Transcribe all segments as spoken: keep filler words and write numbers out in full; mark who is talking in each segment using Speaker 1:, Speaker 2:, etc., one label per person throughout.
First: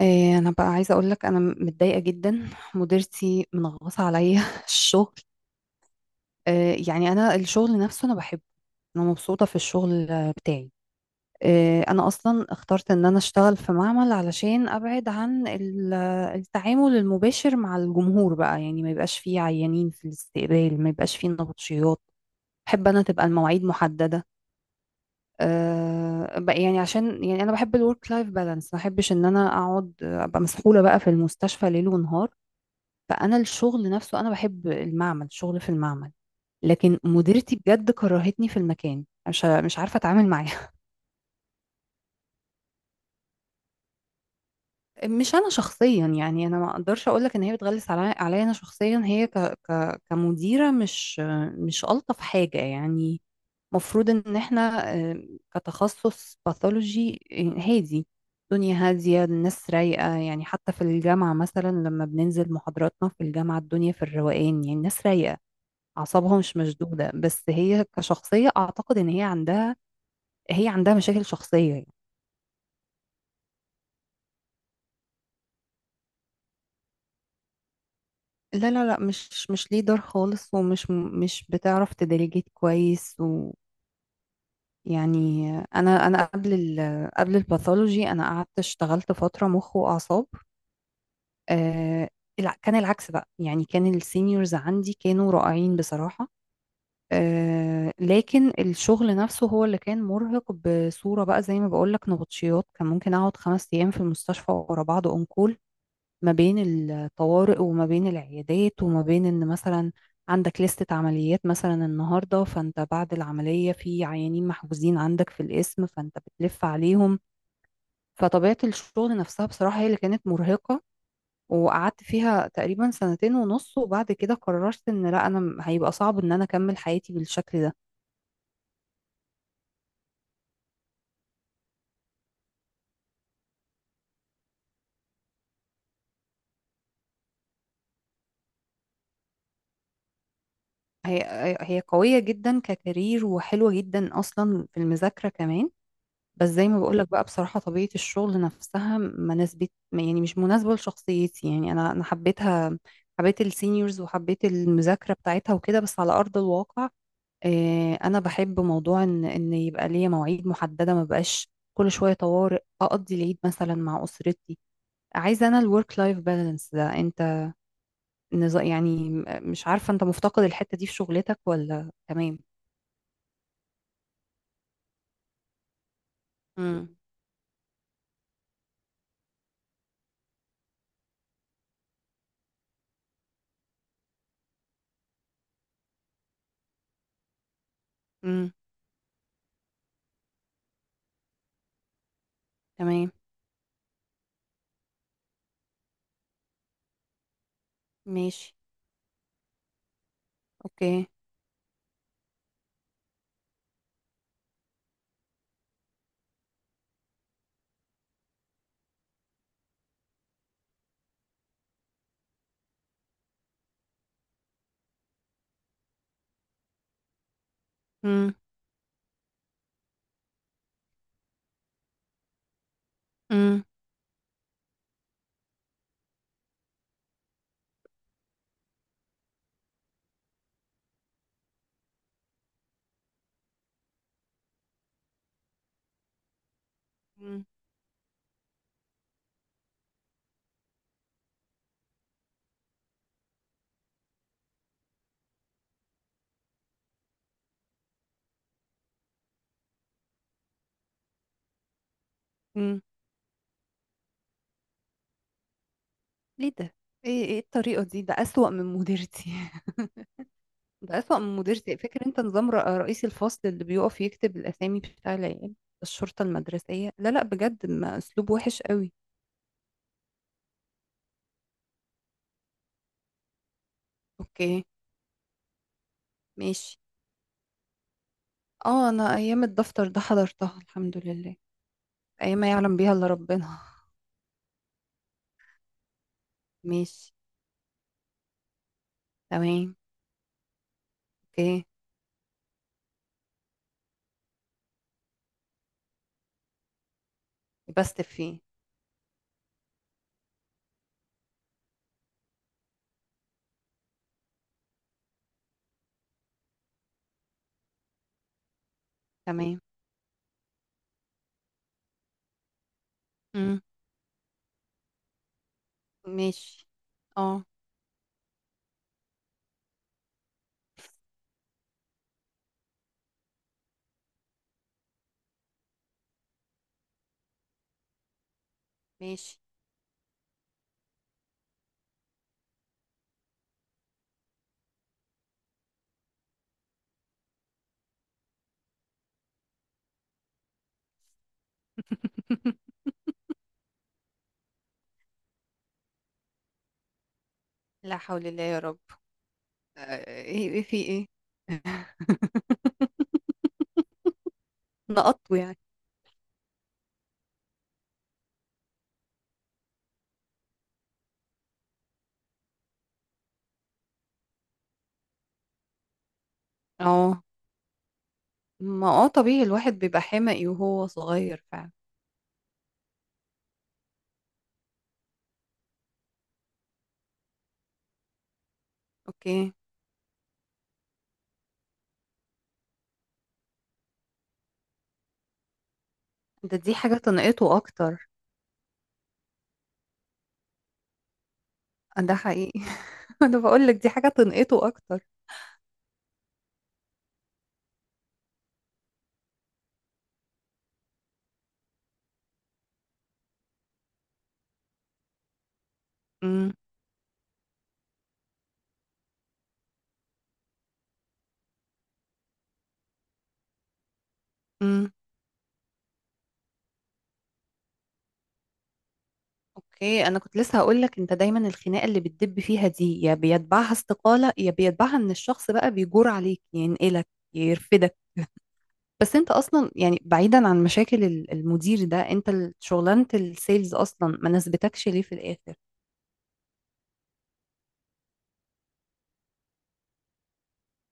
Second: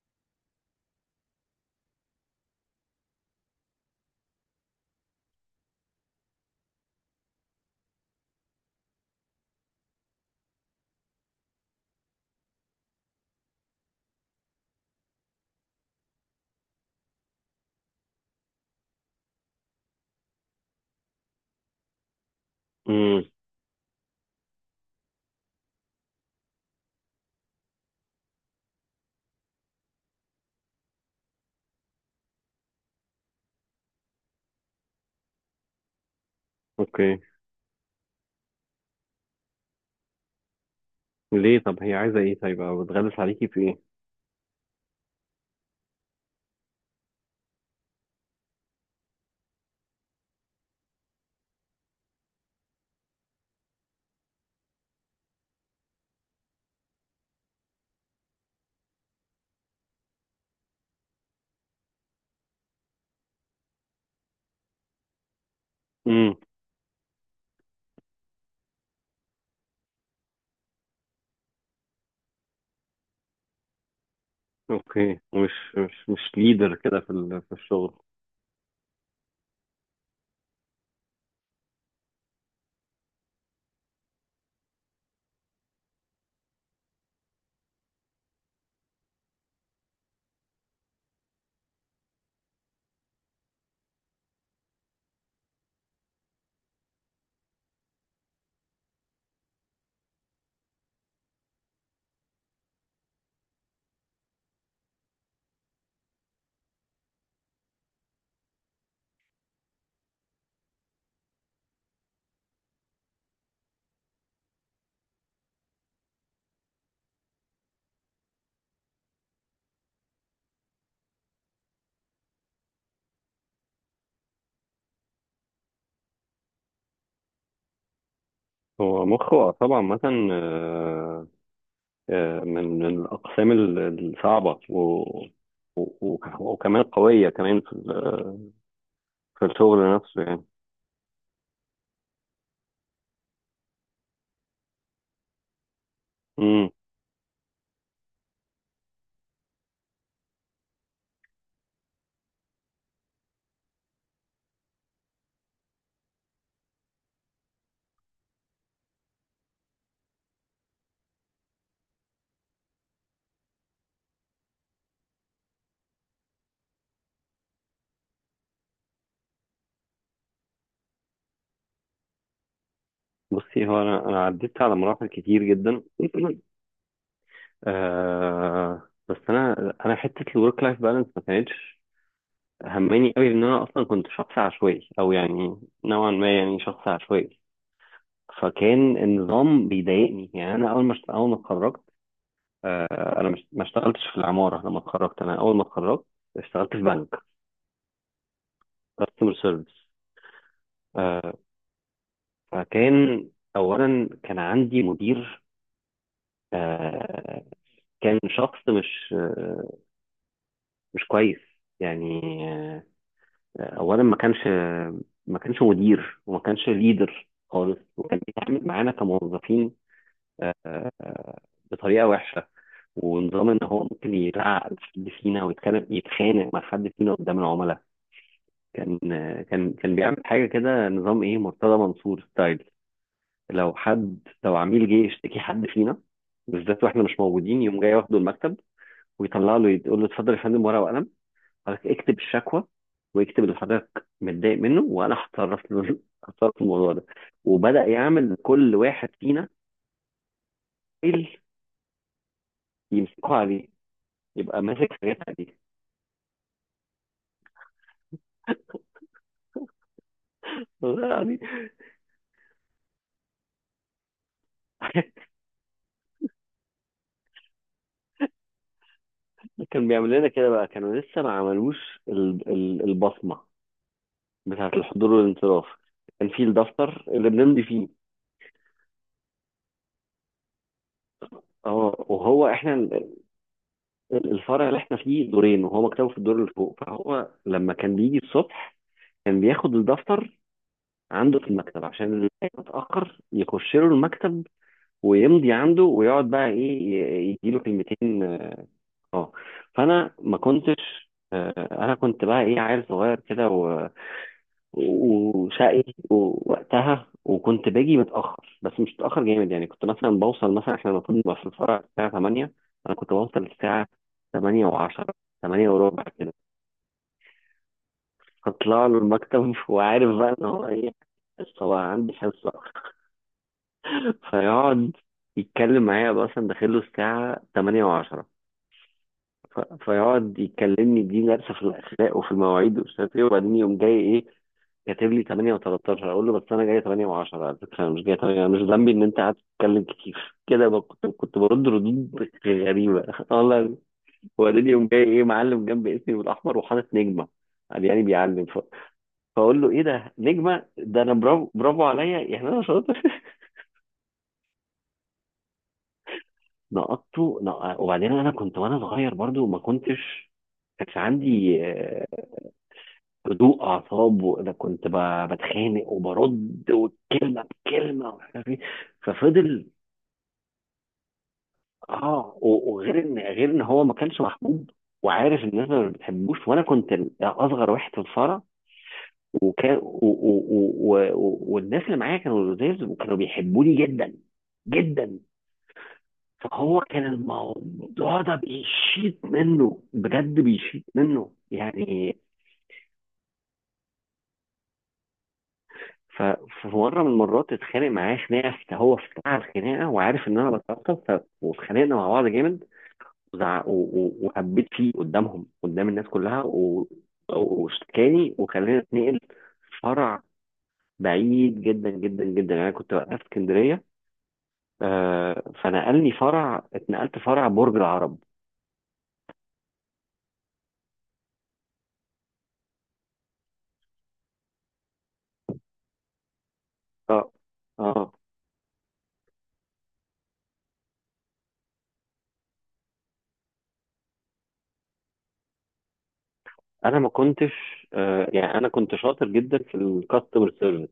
Speaker 1: إيه، انا بقى عايزه اقول لك انا متضايقه جدا. مديرتي منغصه عليا الشغل. إيه، يعني انا الشغل نفسه انا بحبه. انا مبسوطه في الشغل بتاعي. إيه، انا اصلا اخترت ان انا اشتغل في معمل علشان ابعد عن ال- التعامل المباشر مع الجمهور، بقى يعني ما يبقاش فيه عيانين في الاستقبال، ما يبقاش فيه نبطشيات. بحب انا
Speaker 2: امم
Speaker 1: تبقى المواعيد محدده. أه بقى، يعني عشان يعني انا بحب الورك لايف بالانس، ما بحبش ان انا اقعد ابقى مسحوله بقى في المستشفى ليل ونهار. فانا الشغل نفسه انا بحب المعمل، شغل في المعمل. لكن
Speaker 2: اوكي،
Speaker 1: مديرتي بجد كرهتني في المكان، مش مش عارفه اتعامل معاها.
Speaker 2: ليه طب هي عايزه ايه؟ طيب او بتغلس عليكي في ايه؟
Speaker 1: مش انا شخصيا، يعني انا ما اقدرش اقول لك ان هي بتغلس علي عليا، انا شخصيا هي ك ك كمديره مش مش الطف حاجه يعني. مفروض ان احنا آه، كتخصص باثولوجي هادي، الدنيا هاديه، الناس رايقه. يعني حتى في الجامعه مثلا لما بننزل محاضراتنا في الجامعه، الدنيا في الروقان، يعني الناس رايقه،
Speaker 2: امم
Speaker 1: اعصابها مش مشدودة. بس هي كشخصية، اعتقد ان هي عندها هي عندها مشاكل شخصية يعني.
Speaker 2: اوكي، مش مش مش ليدر كده في ال- في الشغل.
Speaker 1: لا لا لا، مش مش ليدر خالص، ومش مش بتعرف تديليجيت كويس. ويعني انا انا قبل ال قبل الباثولوجي، انا قعدت اشتغلت فترة مخ واعصاب. آه الع- كان العكس بقى، يعني كان السينيورز عندي كانوا رائعين بصراحة. آه لكن الشغل نفسه هو اللي كان مرهق بصورة بقى، زي ما بقولك نبطشيات، كان ممكن أقعد خمس أيام في المستشفى ورا بعض أنكول. ما بين الطوارئ وما بين العيادات، وما بين إن مثلا عندك لستة عمليات مثلا النهاردة، فأنت بعد العملية في عيانين محجوزين عندك في القسم، فأنت بتلف عليهم. فطبيعة الشغل نفسها بصراحة هي اللي كانت مرهقة. وقعدت فيها تقريبا سنتين ونص، وبعد كده قررت ان لا، انا هيبقى صعب ان انا اكمل حياتي بالشكل ده.
Speaker 2: هو مخه طبعا مثلا، آه، آه، من من الاقسام ال- الصعبه و و- وك- وكمان قويه كمان في ال- في الشغل نفسه يعني.
Speaker 1: هي هي قوية جدا ككارير، وحلوة جدا أصلا في المذاكرة كمان. بس زي
Speaker 2: امم
Speaker 1: ما بقولك بقى بصراحة، طبيعة الشغل نفسها ما نسبت، يعني مش مناسبة لشخصيتي. يعني أنا أنا حبيتها، حبيت السينيورز وحبيت المذاكرة بتاعتها وكده. بس على أرض الواقع، آه، أنا بحب موضوع إن إن يبقى ليا مواعيد محددة، ما بقاش كل شوية طوارئ، أقضي العيد مثلا مع أسرتي. عايزة أنا الورك لايف بالانس ده. أنت نظا- يعني مش عارفة أنت مفتقد الحتة دي في شغلتك ولا تمام؟
Speaker 2: بصي، هو انا انا عديت على مراحل كتير جدا
Speaker 1: امم.
Speaker 2: آه بس انا انا حته الورك لايف بالانس ما كانتش همني قوي، ان انا اصلا كنت شخص عشوائي او يعني نوعا ما يعني شخص عشوائي.
Speaker 1: امم.
Speaker 2: فكان النظام بيضايقني، يعني انا اول ما اشت- اول ما اتخرجت، آه،
Speaker 1: تمام.
Speaker 2: انا مش، ما اشتغلتش في العماره لما اتخرجت. انا اول ما اتخرجت اشتغلت في بنك
Speaker 1: ماشي.
Speaker 2: كاستمر سيرفيس.
Speaker 1: اوكي.
Speaker 2: فكان اولا كان عندي مدير، آه، كان شخص مش، آه، مش كويس يعني. آه، اولا ما كانش ما كانش مدير، وما كانش ليدر خالص، وكان
Speaker 1: امم.
Speaker 2: بيتعامل معانا كموظفين، آه، بطريقه وحشه. ونظام ان
Speaker 1: امم.
Speaker 2: هو ممكن يزعق لحد فينا ويتكلم، يتخانق مع حد فينا قدام العملاء. كان، آه، كان كان بيعمل حاجه كده، نظام ايه، مرتضى منصور ستايل. لو حد، لو عميل جه يشتكي حد فينا بالذات واحنا مش
Speaker 1: امم.
Speaker 2: موجودين، يقوم جاي واخده المكتب ويطلع له، يقول له اتفضل يا فندم ورقه وقلم، حضرتك اكتب الشكوى، واكتب اللي حضرتك متضايق منه وانا هتصرف له هتصرف في الموضوع ده. وبدأ يعمل كل واحد فينا فايل
Speaker 1: امم.
Speaker 2: يمسكه عليه، يبقى ماسك حاجات عليه.
Speaker 1: ليه ده؟ ايه ايه الطريقه دي؟ ده اسوأ من مديرتي. ده
Speaker 2: والله
Speaker 1: اسوأ من
Speaker 2: يعني.
Speaker 1: مديرتي. فاكر انت نظام رئ- رئيس الفصل اللي بيقف يكتب الاسامي بتاع العيال؟ الشرطه المدرسيه. لا لا، بجد ما اسلوب وحش قوي.
Speaker 2: كان بيعمل لنا كده بقى. كانوا لسه ما عملوش ال- ال- البصمة
Speaker 1: اوكي.
Speaker 2: بتاعة الحضور والانصراف، كان في
Speaker 1: ماشي.
Speaker 2: الدفتر اللي بنمضي فيه.
Speaker 1: اه، انا ايام الدفتر ده حضرتها الحمد لله،
Speaker 2: اه،
Speaker 1: ايام
Speaker 2: وهو
Speaker 1: ما
Speaker 2: احنا
Speaker 1: يعلم بيها الا
Speaker 2: ال-
Speaker 1: ربنا.
Speaker 2: الفرع اللي احنا فيه دورين، وهو مكتبه في الدور اللي فوق،
Speaker 1: ماشي.
Speaker 2: فهو لما كان بيجي الصبح كان
Speaker 1: تمام.
Speaker 2: بياخد الدفتر عنده في
Speaker 1: اوكي.
Speaker 2: المكتب، عشان اللي اتأخر يخش له المكتب ويمضي عنده، ويقعد بقى ايه ي- يديله
Speaker 1: بس
Speaker 2: كلمتين.
Speaker 1: فيه.
Speaker 2: اه. آه. فانا ما كنتش، آه، انا كنت بقى ايه، عيل صغير كده وشقي. ووقتها وكنت باجي متأخر، بس مش متأخر جامد
Speaker 1: تمام.
Speaker 2: يعني. كنت مثلا بوصل مثلا، احنا المفروض نبقى في الفرع الساعة تمانية، انا كنت بوصل
Speaker 1: امم.
Speaker 2: الساعة ثمانية و10، تمانية وربع كده.
Speaker 1: ماشي. اه.
Speaker 2: اطلع له المكتب وعارف بقى ان هو ايه، هو عندي حصة. فيقعد يتكلم معايا بقى، مثلا داخل له الساعة تمانية و10،
Speaker 1: ماشي.
Speaker 2: فيقعد يكلمني دي درس في الأخلاق وفي المواعيد ومش عارف ايه، وبعدين يقوم جاي ايه، كاتب لي الثامنة و13. اقول له بس انا جاي تمانية و10 على فكره، انا مش جاي تمانية، انا مش ذنبي ان انت قعدت تتكلم كتير. كده بقى، كنت كنت برد ردود غريبه والله. وبعدين يوم جاي ايه، معلم جنب اسمي بالاحمر وحاطط نجمه، قال
Speaker 1: لا
Speaker 2: يعني
Speaker 1: حول الله
Speaker 2: بيعلم ف...
Speaker 1: يا رب.
Speaker 2: فاقول له
Speaker 1: آه،
Speaker 2: ايه ده،
Speaker 1: ايه؟ إيه
Speaker 2: نجمه
Speaker 1: في
Speaker 2: ده؟
Speaker 1: ايه؟
Speaker 2: انا برافو، برافو عليا يعني انا شاطر.
Speaker 1: نقطه يعني؟
Speaker 2: نقطته نق... وبعدين انا كنت وانا صغير برضو ما كنتش، كانش عندي، آه، هدوء اعصاب. وانا كنت ب- بتخانق وبرد،
Speaker 1: اه.
Speaker 2: والكلمه بكلمه ومش عارف ايه.
Speaker 1: ما اه، طبيعي
Speaker 2: ففضل،
Speaker 1: الواحد بيبقى حمقي وهو صغير فعلا.
Speaker 2: اه، و- وغير ان غير ان هو ما كانش محبوب، وعارف ان الناس ما بتحبوش. وانا كنت اصغر واحد في الفرع،
Speaker 1: اوكي.
Speaker 2: وكان و... و... و... و... والناس اللي معايا كانوا لزاز وكانوا بيحبوني جدا جدا.
Speaker 1: ده دي
Speaker 2: فهو
Speaker 1: حاجة
Speaker 2: كان
Speaker 1: تنقطه اكتر.
Speaker 2: الموضوع ده بيشيط منه بجد، بيشيط منه
Speaker 1: ده
Speaker 2: يعني.
Speaker 1: حقيقي. انا بقول لك دي حاجة تنقطه اكتر.
Speaker 2: ف- ففي مره من المرات اتخانق معاه خناقه، فت- هو في بتاع الخناقه وعارف ان انا بتعصب، ف- واتخانقنا مع بعض جامد. وزع- و- و- وهبيت فيه قدامهم، قدام الناس كلها،
Speaker 1: امم.
Speaker 2: و، واشتكاني وخلاني اتنقل فرع بعيد جدا جدا جدا. يعني انا كنت وقتها في اسكندريه،
Speaker 1: امم.
Speaker 2: آه فنقلني فرع، اتنقلت فرع برج العرب.
Speaker 1: اوكي، انا كنت لسه هقول لك، انت دايما الخناقة اللي بتدب فيها دي يا بيتبعها استقالة، يا بيتبعها ان الشخص بقى بيجور عليك ينقلك
Speaker 2: اه.
Speaker 1: يرفدك.
Speaker 2: اه،
Speaker 1: بس انت اصلا، يعني بعيدا عن مشاكل ال- المدير ده، انت ال- شغلانه السيلز اصلا ما ناسبتكش ليه في الاخر؟
Speaker 2: انا ما كنتش، آه يعني انا كنت شاطر جدا في الكاستمر سيرفيس،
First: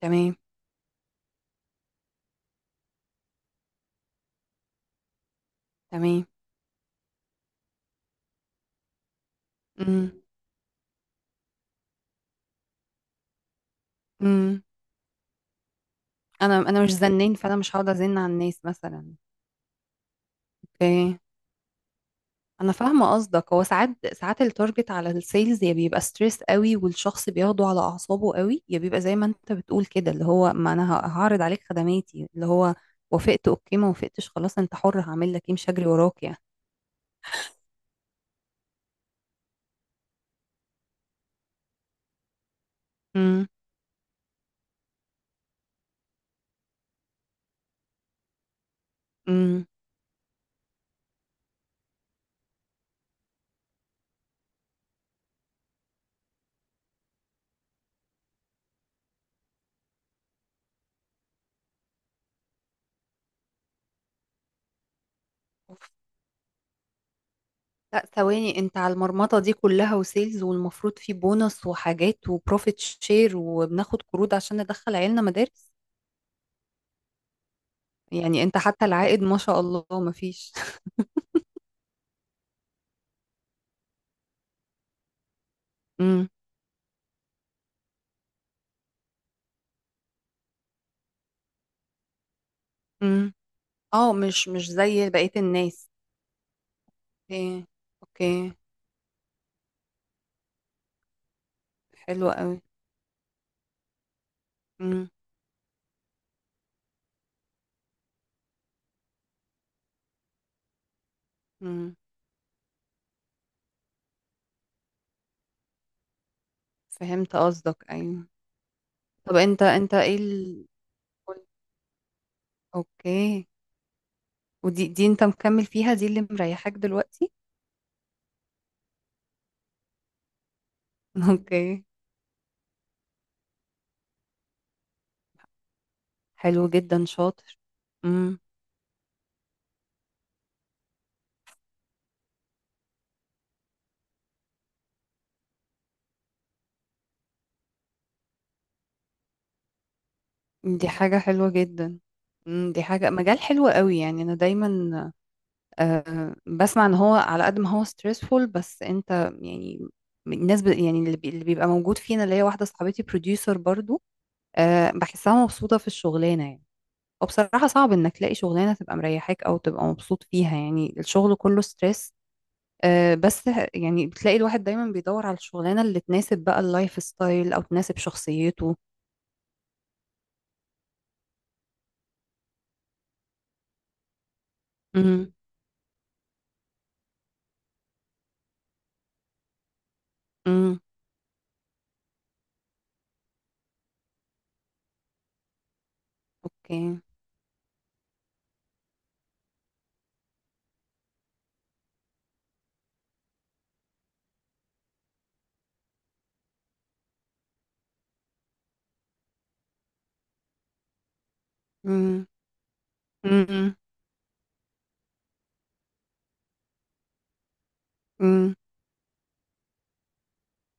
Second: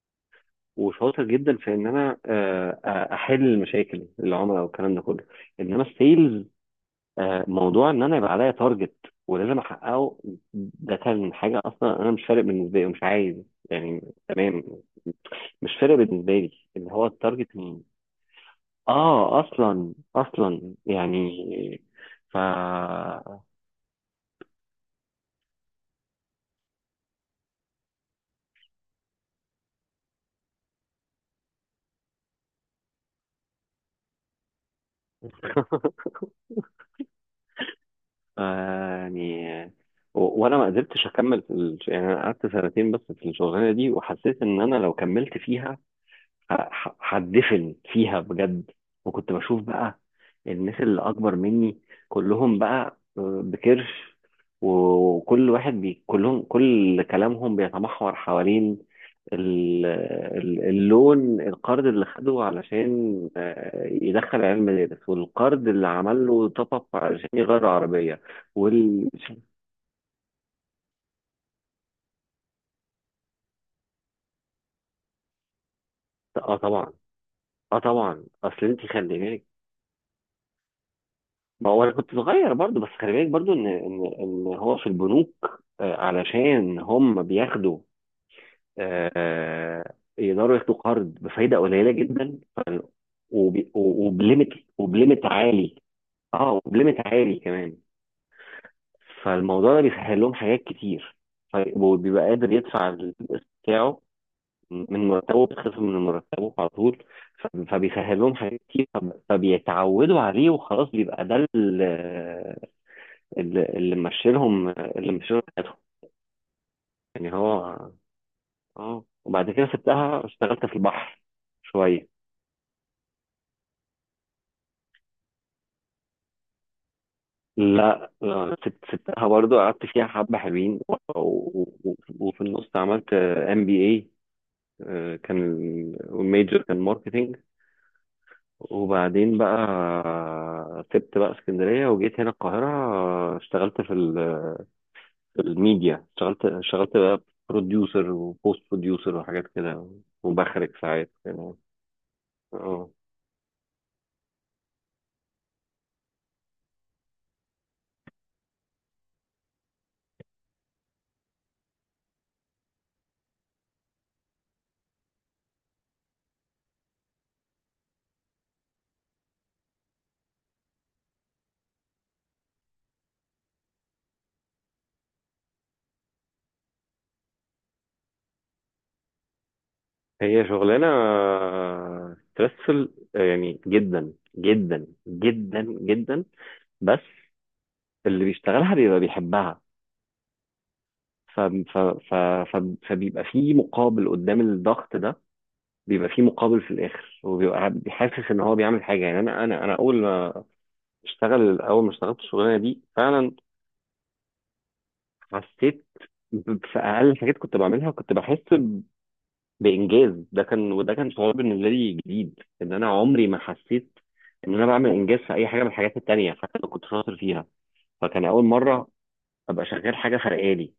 Speaker 1: تمام.
Speaker 2: وشاطر جدا في ان انا، آه آه، احل المشاكل العملاء والكلام ده كله. انما
Speaker 1: تمام.
Speaker 2: السيلز، آه، موضوع ان انا يبقى عليا تارجت ولازم
Speaker 1: امم.
Speaker 2: احققه، ده كان حاجه اصلا انا مش فارق بالنسبه لي ومش عايز يعني. تمام،
Speaker 1: امم.
Speaker 2: مش فارق بالنسبه لي،
Speaker 1: انا انا مش
Speaker 2: اللي هو
Speaker 1: زنين،
Speaker 2: التارجت
Speaker 1: فانا مش
Speaker 2: مين.
Speaker 1: هقعد ازن على الناس مثلا.
Speaker 2: اه اصلا، اصلا
Speaker 1: اوكي.
Speaker 2: يعني. ف
Speaker 1: انا فاهمه قصدك، هو ساعات ساعات التارجت على السيلز يا بيبقى ستريس قوي والشخص بياخده على اعصابه قوي، يا بيبقى زي ما انت بتقول كده، اللي هو ما انا ه- هعرض عليك خدماتي، اللي هو وافقت اوكي، ما وافقتش خلاص انت حر، هعمل لك ايه، مش هجري وراك يعني.
Speaker 2: ف- يعني و- وانا ما قدرتش اكمل في ال... يعني انا قعدت سنتين بس في
Speaker 1: امم.
Speaker 2: الشغلانه دي، وحسيت ان انا لو كملت فيها ه- هتدفن فيها بجد. وكنت بشوف
Speaker 1: امم.
Speaker 2: بقى الناس اللي اكبر مني كلهم بقى، آه، بكرش، وكل واحد بي، كلهم كل كلامهم بيتمحور حوالين ال- ال- اللون، القرض اللي خده علشان، آه، يدخل عيال مدارس، والقرض اللي عمل له توب اب علشان يغير
Speaker 1: لا
Speaker 2: عربية.
Speaker 1: ثواني، انت على
Speaker 2: وال،
Speaker 1: المرمطة دي كلها وسيلز، والمفروض في بونص وحاجات وبروفيت شير، وبناخد قروض عشان ندخل عيالنا مدارس؟
Speaker 2: اه طبعا. اه طبعا،
Speaker 1: يعني انت
Speaker 2: اصل انت
Speaker 1: حتى
Speaker 2: خلي
Speaker 1: العائد ما
Speaker 2: بالك،
Speaker 1: شاء الله مفيش.
Speaker 2: ما هو انا كنت صغير برضو، بس خلي بالك برضو ان ان ان هو في البنوك، آه،
Speaker 1: امم.
Speaker 2: علشان هم بياخدوا، آه، يقدروا ياخدوا قرض بفايده قليله جدا. ف-
Speaker 1: امم.
Speaker 2: وب-
Speaker 1: اه، مش
Speaker 2: وبليمت،
Speaker 1: مش زي
Speaker 2: وبليمت
Speaker 1: بقية
Speaker 2: عالي.
Speaker 1: الناس.
Speaker 2: اه وبليمت عالي
Speaker 1: اوكي.
Speaker 2: كمان.
Speaker 1: اوكي.
Speaker 2: فالموضوع ده بيسهل لهم حاجات كتير، ف- وبيبقى
Speaker 1: حلو
Speaker 2: قادر
Speaker 1: قوي.
Speaker 2: يدفع القسط بتاعه، من
Speaker 1: امم.
Speaker 2: مرتبه بيتخصم من مرتبه على طول. ف- فبيسهل لهم حاجات كتير، فب- فبيتعودوا عليه وخلاص، بيبقى ده
Speaker 1: امم.
Speaker 2: اللي، اللي مشيلهم اللي مشيلهم حياتهم يعني.
Speaker 1: فهمت قصدك
Speaker 2: هو
Speaker 1: ايوه.
Speaker 2: اه،
Speaker 1: طب
Speaker 2: وبعد
Speaker 1: انت
Speaker 2: كده
Speaker 1: انت ايه
Speaker 2: سبتها اشتغلت
Speaker 1: ال...؟
Speaker 2: في البحر شوية.
Speaker 1: اوكي. ودي دي انت مكمل فيها دي اللي مريحاك دلوقتي؟
Speaker 2: لا لا، سبت، سبتها برضو، قعدت فيها حبة حلوين و- و-
Speaker 1: اوكي.
Speaker 2: و- وفي النص عملت ام بي اي. كان الميجر
Speaker 1: حلو
Speaker 2: كان
Speaker 1: جدا،
Speaker 2: ماركتينج.
Speaker 1: شاطر. إمم.
Speaker 2: وبعدين بقى سبت بقى اسكندرية وجيت هنا القاهرة، آه، اشتغلت في ال- في الميديا. اشتغلت اشتغلت بقى بروديوسر وبوست بروديوسر وحاجات كده، وبخرج
Speaker 1: دي
Speaker 2: ساعات
Speaker 1: حاجة حلوة
Speaker 2: كده.
Speaker 1: جدا. مم، دي
Speaker 2: آه.
Speaker 1: حاجة مجال حلو قوي. يعني أنا دايما آه، بسمع إن هو على قد ما هو stressful، بس أنت يعني الناس ب... يعني اللي, بي... اللي بيبقى موجود فينا، اللي هي واحدة صاحبتي producer برضو، آه، بحسها مبسوطة في الشغلانة يعني. وبصراحة صعب إنك تلاقي شغلانة تبقى مريحاك أو تبقى مبسوط فيها، يعني الشغل كله stress. آه، بس يعني بتلاقي الواحد دايما بيدور على الشغلانة اللي تناسب بقى اللايف ستايل، أو تناسب شخصيته.
Speaker 2: هي شغلانة ستريسفل يعني، جدا جدا
Speaker 1: امم.
Speaker 2: جدا جدا. بس اللي بيشتغلها بيبقى بيحبها.
Speaker 1: امم.
Speaker 2: ف... ف... ف... ف... فبيبقى في مقابل قدام الضغط ده، بيبقى في مقابل في
Speaker 1: اوكي.
Speaker 2: الآخر، وبيبقى حاسس إن هو بيعمل حاجة. يعني أنا أنا أنا أول ما اشتغل أول ما اشتغلت الشغلانة دي فعلا حسيت ب- في أقل حاجات كنت بعملها كنت بحس بانجاز. ده كان، وده كان شعور بالنسبه لي
Speaker 1: مم.
Speaker 2: جديد، ان انا عمري ما
Speaker 1: امم.
Speaker 2: حسيت ان انا بعمل انجاز في اي حاجه من الحاجات التانيه حتى لو كنت شاطر فيها. فكان اول
Speaker 1: امم.
Speaker 2: مره ابقى شغال حاجه فرقالي.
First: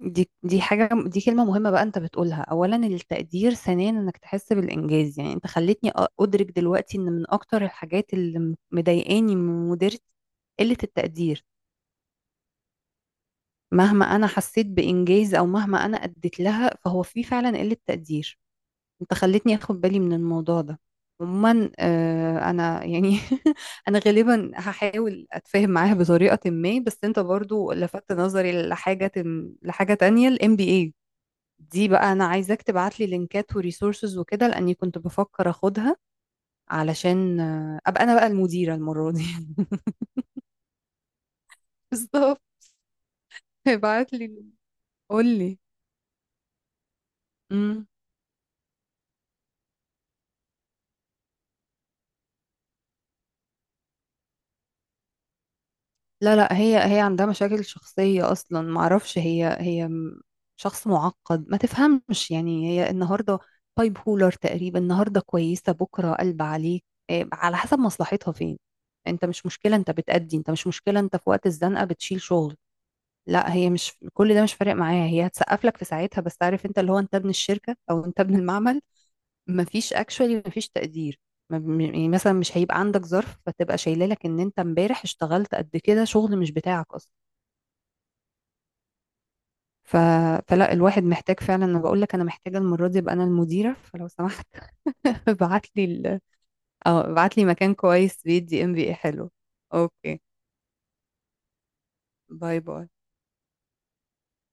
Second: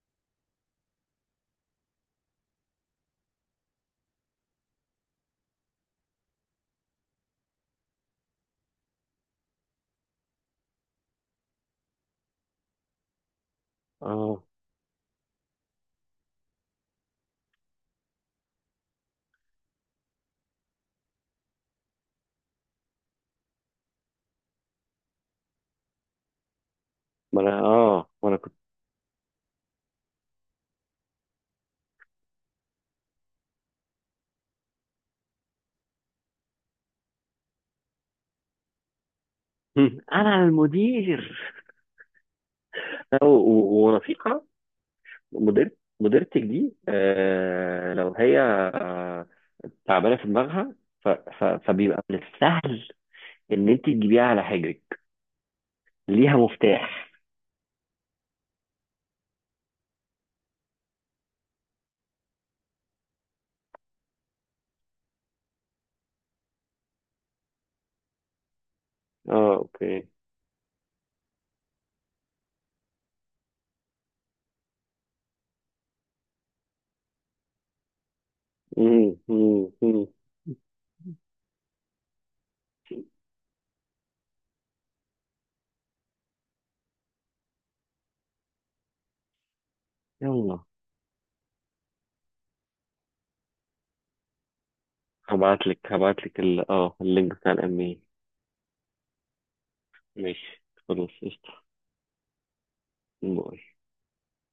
Speaker 1: دي دي حاجة، دي كلمة مهمة بقى انت بتقولها، اولا التقدير، ثانيا انك تحس بالانجاز. يعني انت خلتني أ- ادرك دلوقتي ان من اكتر الحاجات اللي م- مضايقاني من مديرتي قلة التقدير. مهما انا
Speaker 2: اه،
Speaker 1: حسيت بانجاز، او مهما انا اديت لها، فهو في فعلا قلة تقدير. انت خلتني اخد بالي من الموضوع ده. عموما آه، انا يعني انا غالبا هحاول اتفاهم معاها بطريقة ما، بس انت
Speaker 2: ما انا
Speaker 1: برضو
Speaker 2: اه
Speaker 1: لفتت
Speaker 2: ما انا كنت
Speaker 1: نظري لحاجة، لحاجة تانية، ال M B A دي بقى انا عايزاك تبعت لي لينكات وريسورسز وكده، لاني كنت بفكر اخدها علشان آه، ابقى انا بقى المديرة المرة دي.
Speaker 2: انا المدير
Speaker 1: بالظبط.
Speaker 2: و- و-
Speaker 1: ابعت لي،
Speaker 2: ورفيقه.
Speaker 1: قول لي.
Speaker 2: مدير مديرتك دي،
Speaker 1: امم.
Speaker 2: آه، لو هي آه تعبانه في دماغها، ف- ف- فبيبقى من السهل ان انت تجيبيها على حجرك،
Speaker 1: لا
Speaker 2: ليها
Speaker 1: لا، هي هي
Speaker 2: مفتاح.
Speaker 1: عندها مشاكل شخصية اصلا، معرفش، هي هي م- شخص معقد ما تفهمش، يعني هي النهاردة بايب هولر تقريبا، النهاردة كويسة، بكرة قلب عليك. إيه، على حسب مصلحتها فين. انت مش
Speaker 2: اه.
Speaker 1: مشكلة، انت
Speaker 2: اوكي.
Speaker 1: بتأدي، انت مش مشكلة، انت في وقت الزنقة بتشيل شغل. لا هي مش كل ده مش فارق معايا، هي هتسقف لك في ساعتها، بس عارف انت اللي هو انت ابن الشركه او انت ابن المعمل.
Speaker 2: مم، مم،
Speaker 1: مفيش
Speaker 2: مم.
Speaker 1: اكشولي، مفيش تقدير. ما- م- يعني مثلا مش هيبقى عندك ظرف فتبقى شايله لك ان انت امبارح اشتغلت قد كده شغل مش بتاعك اصلا. ف...
Speaker 2: يلا،
Speaker 1: فلا الواحد محتاج فعلا، انا بقول لك انا محتاجه المره دي ابقى انا المديره، فلو سمحت ابعت
Speaker 2: هبعت لك
Speaker 1: لي
Speaker 2: هبعت
Speaker 1: ال...
Speaker 2: لك ال... اه
Speaker 1: اه
Speaker 2: اللينك
Speaker 1: ابعت لي
Speaker 2: بتاع
Speaker 1: مكان
Speaker 2: الأمين.
Speaker 1: كويس بيدي ام بي اي حلو. اوكي.
Speaker 2: ماشي خلاص قشطة.
Speaker 1: باي باي.
Speaker 2: باي.